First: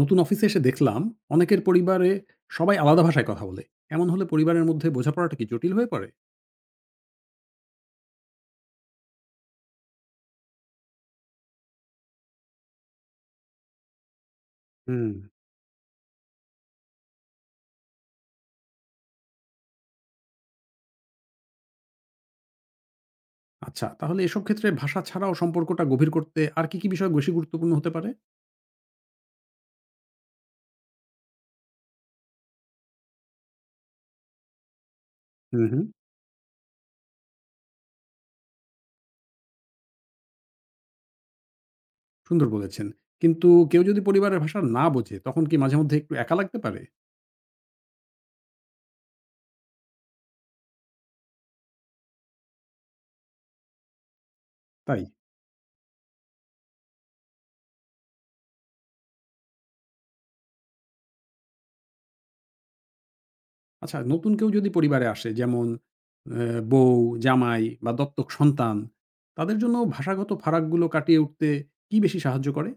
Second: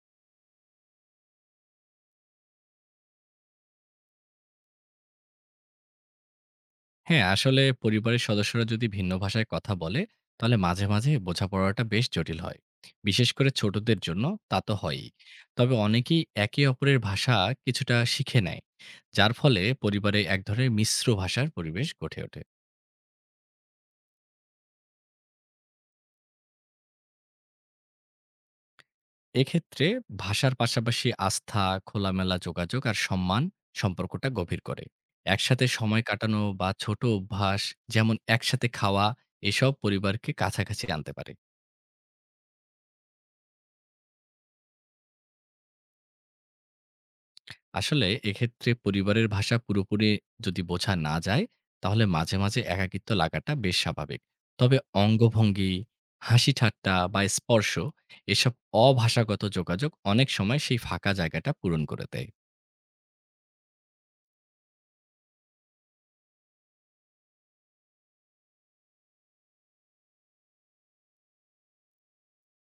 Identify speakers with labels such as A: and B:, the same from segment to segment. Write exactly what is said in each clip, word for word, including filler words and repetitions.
A: নতুন অফিসে এসে দেখলাম অনেকের পরিবারে সবাই আলাদা ভাষায় কথা বলে। এমন হলে পরিবারের মধ্যে বোঝাপড়াটা কি জটিল হয়ে পড়ে?
B: হ্যাঁ, আসলে পরিবারের সদস্যরা যদি ভিন্ন ভাষায় কথা বলে, তাহলে মাঝে, মাঝে বোঝাপড়াটা বেশ জটিল হয়। বিশেষ করে ছোটদের জন্য তা তো হয়ই।
A: হুম।
B: তবে অনেকেই একে অপরের ভাষা কিছুটা শিখে নেয়। যার ফলে পরিবারে এক ধরনের মিশ্র ভাষার পরিবেশ গঠে ওঠে।
A: আচ্ছা, তাহলে এসব ক্ষেত্রে ভাষা ছাড়াও সম্পর্কটা গভীর করতে আর কি কি বিষয় বেশি গুরুত্বপূর্ণ হতে পারে?
B: এক্ষেত্রে ভাষার পাশাপাশি আস্থা, খোলামেলা যোগাযোগ আর সম্মান সম্পর্কটা গভীর করে।
A: হুম,
B: একসাথে
A: হুম।
B: সময় কাটানো বা ছোট অভ্যাস যেমন একসাথে খাওয়া এসব পরিবারকে কাছাকাছি আনতে পারে।
A: সুন্দর বলেছেন। কিন্তু কেউ যদি পরিবারের ভাষা না বোঝে, তখন কি মাঝে মধ্যে একটু একা লাগতে পারে?
B: আসলে এক্ষেত্রে পরিবারের ভাষা পুরোপুরি যদি বোঝা না যায়, তাহলে মাঝে, মাঝে একাকিত্ব লাগাটা বেশ স্বাভাবিক। তবে
A: তাই?
B: অঙ্গভঙ্গি, হাসি ঠাট্টা বা স্পর্শ এসব অভাষাগত যোগাযোগ অনেক সময় সেই ফাঁকা জায়গাটা পূরণ করে দেয়।
A: আচ্ছা, নতুন কেউ যদি পরিবারে আসে, যেমন আহ, বউ, জামাই বা দত্তক সন্তান, তাদের জন্য ভাষাগত ফারাকগুলো কাটিয়ে উঠতে কি বেশি সাহায্য করে?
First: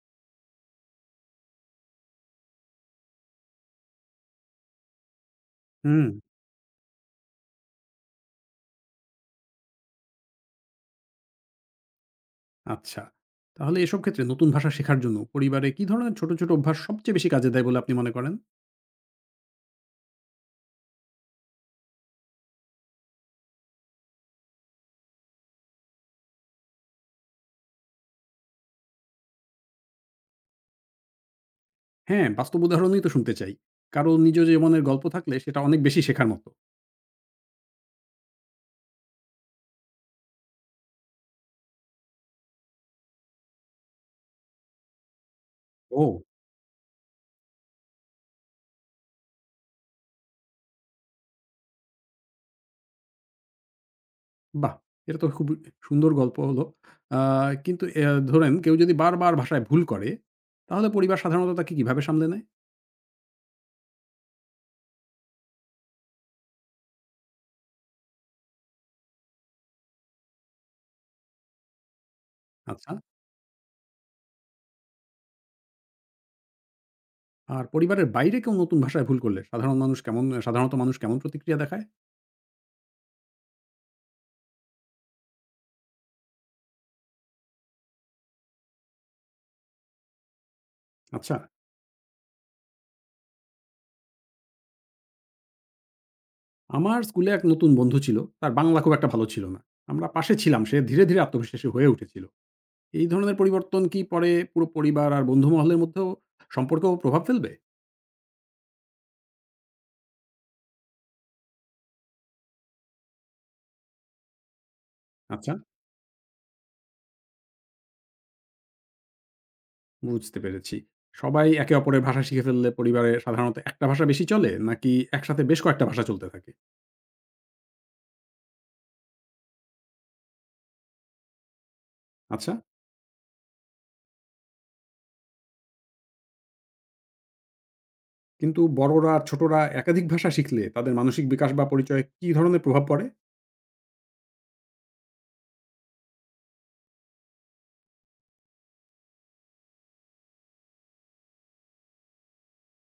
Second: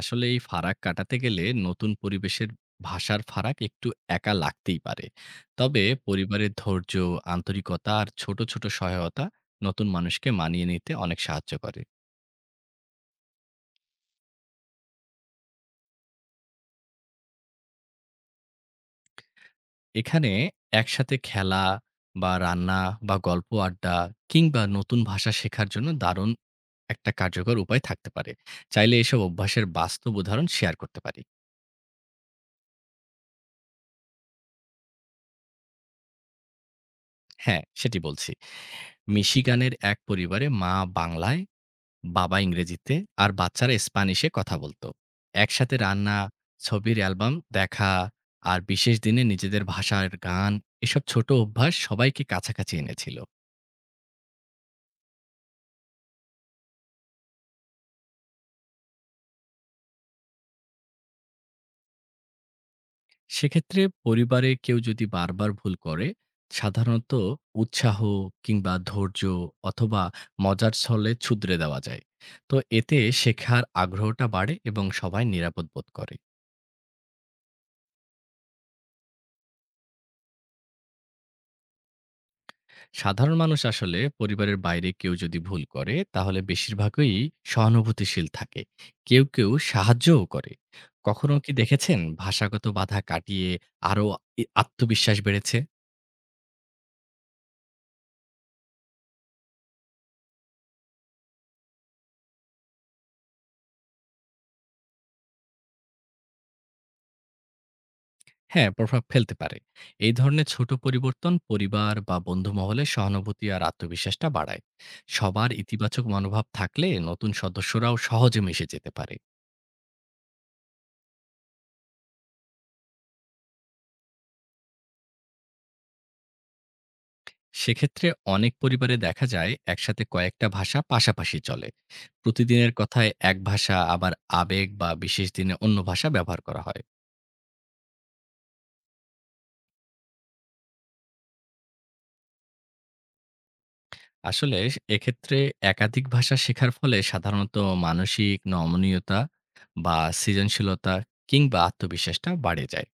B: আসলে এই ফারাক কাটাতে গেলে নতুন পরিবেশের ভাষার ফারাক একটু একা লাগতেই পারে। তবে
A: হুম।
B: পরিবারের ধৈর্য, আন্তরিকতা আর ছোট, ছোট সহায়তা নতুন মানুষকে মানিয়ে নিতে অনেক সাহায্য করে।
A: আচ্ছা। তাহলে এসব ক্ষেত্রে নতুন ভাষা শেখার জন্য পরিবারে কি ধরনের ছোট, ছোট অভ্যাস সবচেয়ে বেশি কাজে দেয় বলে আপনি মনে করেন?
B: এখানে একসাথে খেলা বা রান্না বা গল্প আড্ডা কিংবা নতুন ভাষা শেখার জন্য দারুণ একটা কার্যকর উপায় থাকতে পারে। চাইলে এসব অভ্যাসের বাস্তব উদাহরণ শেয়ার করতে পারি।
A: হ্যাঁ, বাস্তব উদাহরণই তো শুনতে চাই। কারো নিজ জীবনের গল্প থাকলে সেটা অনেক বেশি শেখার মতো।
B: হ্যাঁ, সেটি বলছি। মিশিগানের এক পরিবারে মা বাংলায়, বাবা ইংরেজিতে আর বাচ্চারা স্প্যানিশে কথা বলত। একসাথে রান্না,
A: ও!
B: ছবির অ্যালবাম দেখা আর বিশেষ দিনে নিজেদের ভাষার গান এসব ছোট অভ্যাস সবাইকে কাছাকাছি এনেছিল।
A: বাহ! এটা তো খুব সুন্দর গল্প হলো। আ কিন্তু অ্যা ধরেন কেউ যদি বারবার ভাষায় ভুল করে, তাহলে পরিবার সাধারণত তাকে কিভাবে সামলে নেয়?
B: সেক্ষেত্রে পরিবারে কেউ যদি বারবার ভুল করে সাধারণত উৎসাহ কিংবা ধৈর্য অথবা মজার ছলে ছুদ্রে দেওয়া যায়। তো
A: আচ্ছা।
B: এতে শেখার আগ্রহটা বাড়ে এবং সবাই নিরাপদ বোধ করে।
A: আর পরিবারের বাইরে কেউ নতুন ভাষায় ভুল করলে সাধারণ মানুষ কেমন সাধারণত মানুষ কেমন প্রতিক্রিয়া দেখায়?
B: সাধারণ মানুষ আসলে পরিবারের বাইরে কেউ যদি ভুল করে তাহলে বেশিরভাগই সহানুভূতিশীল থাকে, কেউ কেউ সাহায্যও করে।
A: আচ্ছা।
B: কখনো কি দেখেছেন ভাষাগত বাধা কাটিয়ে আরও আত্মবিশ্বাস বেড়েছে?
A: আমার স্কুলে এক নতুন বন্ধু ছিল। তার বাংলা খুব একটা ভালো ছিল না। আমরা পাশে ছিলাম। সে ধীরে, ধীরে আত্মবিশ্বাসী হয়ে উঠেছিল। এই ধরনের পরিবর্তন কি পরে পুরো পরিবার আর বন্ধু মহলের মধ্যেও সম্পর্কেও প্রভাব ফেলবে?
B: হ্যাঁ, প্রভাব ফেলতে পারে। এই ধরনের ছোট পরিবর্তন পরিবার বা বন্ধু মহলে সহানুভূতি আর আত্মবিশ্বাসটা বাড়ায়। সবার
A: আচ্ছা,
B: ইতিবাচক মনোভাব থাকলে নতুন সদস্যরাও সহজে মিশে যেতে পারে।
A: বুঝতে পেরেছি। সবাই একে অপরের ভাষা শিখে ফেললে পরিবারে সাধারণত একটা ভাষা বেশি চলে, নাকি একসাথে বেশ কয়েকটা ভাষা চলতে থাকে?
B: সেক্ষেত্রে অনেক পরিবারে দেখা যায় একসাথে কয়েকটা ভাষা পাশাপাশি চলে।
A: আচ্ছা,
B: প্রতিদিনের কথায় এক ভাষা, আবার আবেগ বা বিশেষ দিনে অন্য ভাষা ব্যবহার করা হয়।
A: কিন্তু বড়রা আর ছোটরা একাধিক ভাষা শিখলে তাদের মানসিক বিকাশ বা পরিচয়ে কি ধরনের প্রভাব পড়ে?
B: আসলে এক্ষেত্রে একাধিক ভাষা শেখার ফলে সাধারণত মানসিক নমনীয়তা বা সৃজনশীলতা কিংবা আত্মবিশ্বাসটা বাড়ে যায়।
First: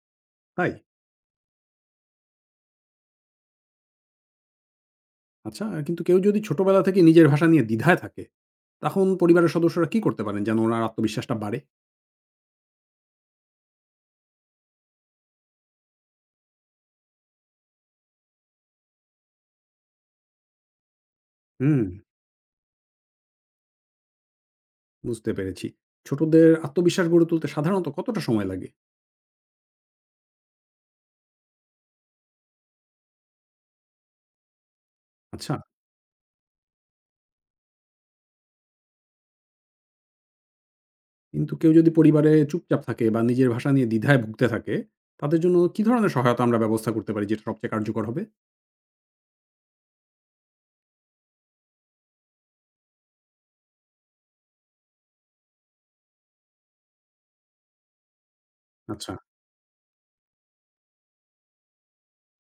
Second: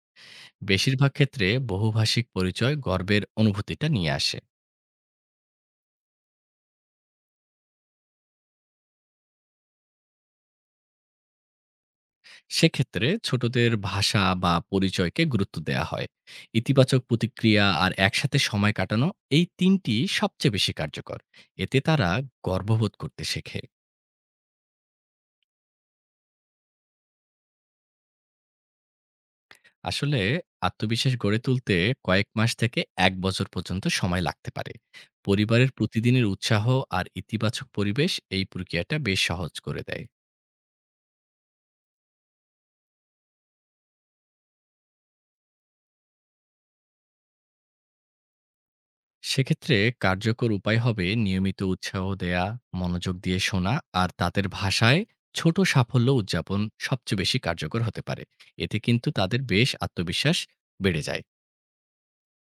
A: তাই?
B: বেশিরভাগ ক্ষেত্রে বহুভাষিক পরিচয় গর্বের অনুভূতিটা নিয়ে আসে।
A: আচ্ছা, কিন্তু কেউ যদি ছোটবেলা থেকে নিজের ভাষা নিয়ে দ্বিধায় থাকে, তখন পরিবারের সদস্যরা কি করতে পারেন যেন ওনার আত্মবিশ্বাসটা বাড়ে?
B: সেক্ষেত্রে ছোটদের ভাষা বা পরিচয়কে গুরুত্ব দেওয়া হয়, ইতিবাচক প্রতিক্রিয়া আর একসাথে সময় কাটানো, এই তিনটি সবচেয়ে বেশি কার্যকর। এতে
A: হুম।
B: তারা গর্ববোধ করতে শেখে।
A: বুঝতে পেরেছি। ছোটদের আত্মবিশ্বাস গড়ে তুলতে সাধারণত কতটা সময় লাগে?
B: আসলে আত্মবিশ্বাস গড়ে তুলতে কয়েক মাস থেকে এক বছর পর্যন্ত সময় লাগতে পারে।
A: আচ্ছা,
B: পরিবারের প্রতিদিনের উৎসাহ আর ইতিবাচক পরিবেশ এই প্রক্রিয়াটা বেশ সহজ করে দেয়।
A: কিন্তু কেউ যদি পরিবারে চুপচাপ থাকে বা নিজের ভাষা নিয়ে দ্বিধায় ভুগতে থাকে, তাদের জন্য কি ধরনের সহায়তা আমরা ব্যবস্থা করতে পারি যেটা সবচেয়ে কার্যকর হবে?
B: সেক্ষেত্রে কার্যকর উপায় হবে নিয়মিত উৎসাহ দেয়া, মনোযোগ দিয়ে শোনা আর তাদের ভাষায় ছোট সাফল্য উদযাপন সবচেয়ে বেশি কার্যকর হতে পারে। এতে কিন্তু
A: আচ্ছা।
B: তাদের বেশ আত্মবিশ্বাস বেড়ে যায়।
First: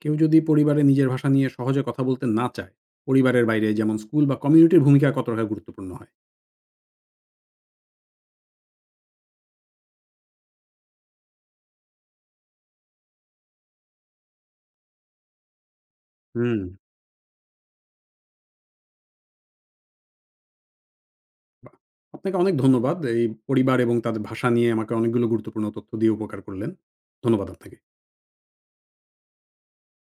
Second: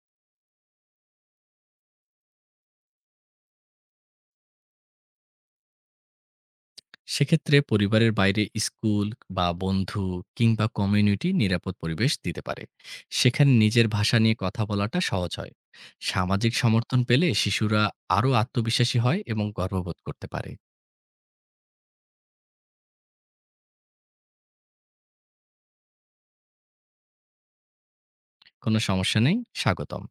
A: কেউ যদি পরিবারে নিজের ভাষা নিয়ে সহজে কথা বলতে না চায়, পরিবারের বাইরে যেমন স্কুল বা কমিউনিটির ভূমিকা কতটা গুরুত্বপূর্ণ হয়?
B: সেক্ষেত্রে পরিবারের বাইরে স্কুল বা বন্ধু কিংবা কমিউনিটি নিরাপদ পরিবেশ দিতে পারে। সেখানে নিজের ভাষা নিয়ে কথা বলাটা সহজ হয়। সামাজিক
A: হুম।
B: সমর্থন পেলে শিশুরা আরও আত্মবিশ্বাসী হয় এবং গর্ববোধ করতে পারে।
A: বাহ! আপনাকে অনেক ধন্যবাদ। এই পরিবার এবং তাদের ভাষা নিয়ে আমাকে অনেকগুলো গুরুত্বপূর্ণ তথ্য দিয়ে উপকার করলেন। ধন্যবাদ আপনাকে।
B: কোনো সমস্যা নেই, স্বাগতম।